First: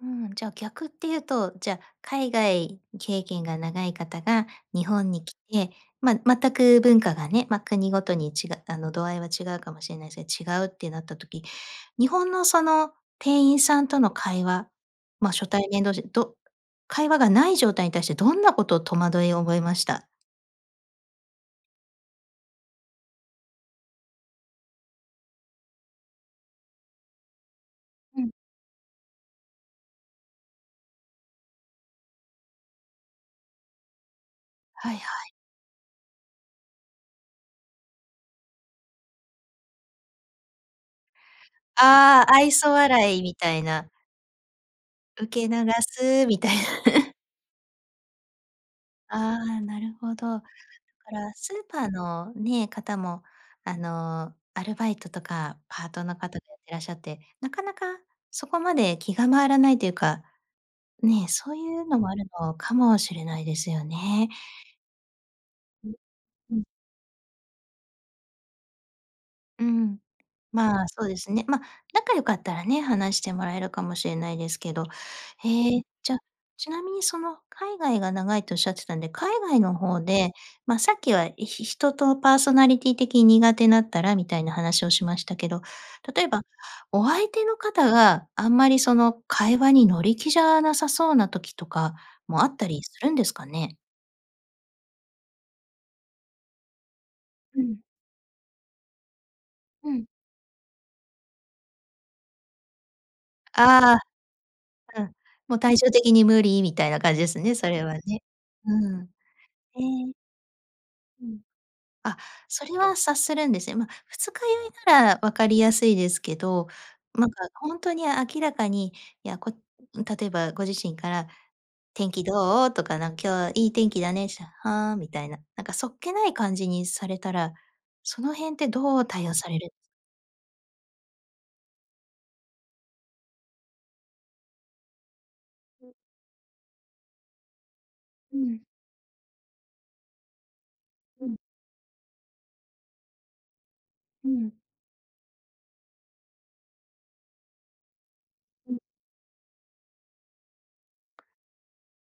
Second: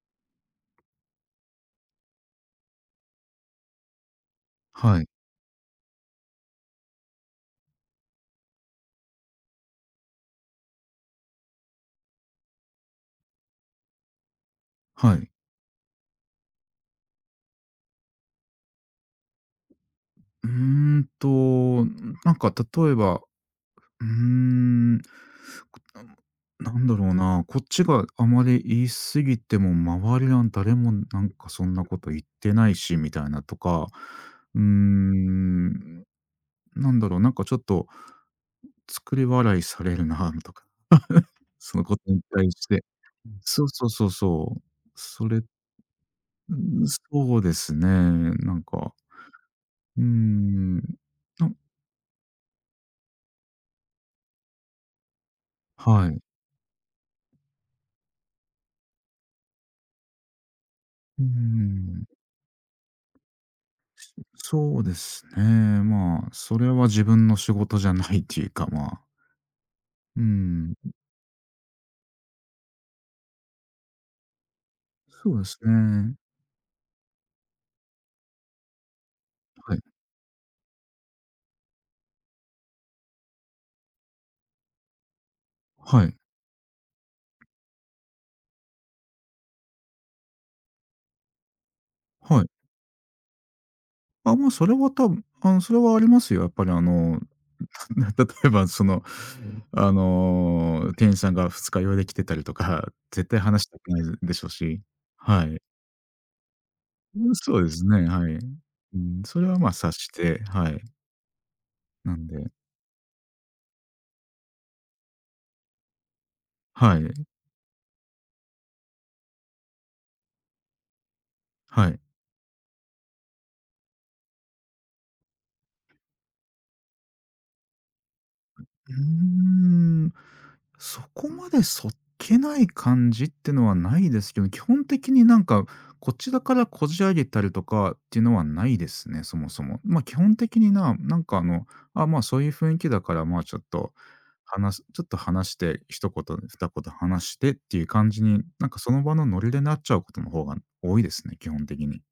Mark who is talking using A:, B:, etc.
A: うん、じゃ逆ってゆうと、じゃ、海外経験が長い方が日
B: はい。
A: 本に来て、ま、全く文化がね、ま、国ごとにちがあの、度合いは違うかもしれないすが、違うってなった時、日本の、その、店員さんとの会話、
B: はい。
A: ま、初対面同士、ど会話がない状態に対してどんなこと、戸惑いを覚えました？
B: うーんと、ん、なんか例えば、うーん、なんなんだろうな、こっちが
A: う
B: あ
A: ん。
B: まり言い過ぎても、周りの誰も、なんかそんなこと言ってないしみたいなとか、うー
A: はいはい。
B: ん、ん、なんだろう、なんかちょっと作り笑いされるなん、とか、その事に
A: ああ、
B: 対
A: 愛
B: し
A: 想
B: て、
A: 笑い
B: う
A: み
B: ん、
A: たい
B: そうそ
A: な。
B: うそうそう、
A: 受
B: それ。う
A: け流すみたいな。
B: ーん、そうですね、なんか
A: ああ、なる
B: うー
A: ほど。か
B: ん、
A: ら、
B: な
A: スー
B: ん
A: パーのね、方も、あの、アルバイトとかパート
B: は
A: の
B: い。
A: 方がいらっしゃって、なかなかそこまで気が回らないというか、
B: うん
A: ね、
B: う
A: そうゆう
B: んう
A: の
B: ん。
A: もあるのかもしれないですよね。
B: そうですね、
A: ん。
B: まあ、
A: う
B: そ
A: ん。
B: れは自分の仕事じゃないっていうか、まあ。
A: うん、
B: うん、
A: まあ、
B: ん。
A: そうですね。ま、仲良かったらね、話してもらえるかもしれないですけど。
B: そうです
A: へえ、じ
B: ね。
A: ゃちなみに、その、海外が長いとおっしゃってたんで、海外
B: は
A: の
B: い。
A: ほうで、ま、さっきは、ひ人とパーソナリティー的に苦手だったらみたいな話をしましたけど、
B: はい。
A: 例えば、お相手の方があんまり、その、会話に乗り気じゃなさそうな時とか
B: は
A: も
B: い。
A: あったりするんですかね？
B: あ、もう、それは、たぶあの、それはありますよ。やっぱり、あの、
A: うん。
B: な例えばその、あ
A: うん。
B: の、店員さんが二日酔いで来てたりとか、絶対話したく
A: ああ。
B: ないでしょし。
A: うん。
B: は
A: もう、
B: い。
A: 体調的に、無理みたいな感じで
B: うん、
A: すね、
B: そう
A: そ
B: で
A: れ
B: す
A: は
B: ね、
A: ね。
B: はい。
A: う
B: う
A: ん。
B: ん、それは、ま、
A: へ
B: 察し
A: え。
B: て、はい。
A: うん。
B: な
A: あ、
B: んで
A: それは察するんですね。ま、二日酔いなら分かりやすいですけど、
B: はい。
A: なんかほんとに明らかに、いや、こ例えばご自身から、
B: はい。
A: 「天気どう？」とか、なん、「今日いい天気だね」ったら、「はあ」みたいな、なんかそっけない感じにされたら、その辺って
B: うー
A: どう対応される
B: ん。そこまでそっけない感じってのはないですけど、基本的になんか、
A: ん。
B: こちらからこじ上げたりとかっていうの
A: う
B: は
A: ん。
B: ないですね、そもそも。ま、基本的に、ななん
A: うん。
B: か、あの、あ、まあ、そういう雰囲気だから、まあ、ちょっと
A: うん。
B: 話すちょっと話して、一言二言話してっていう感じに、なんか
A: ん。
B: その場のノリでなっちゃう事の方が多いですね、基本的に。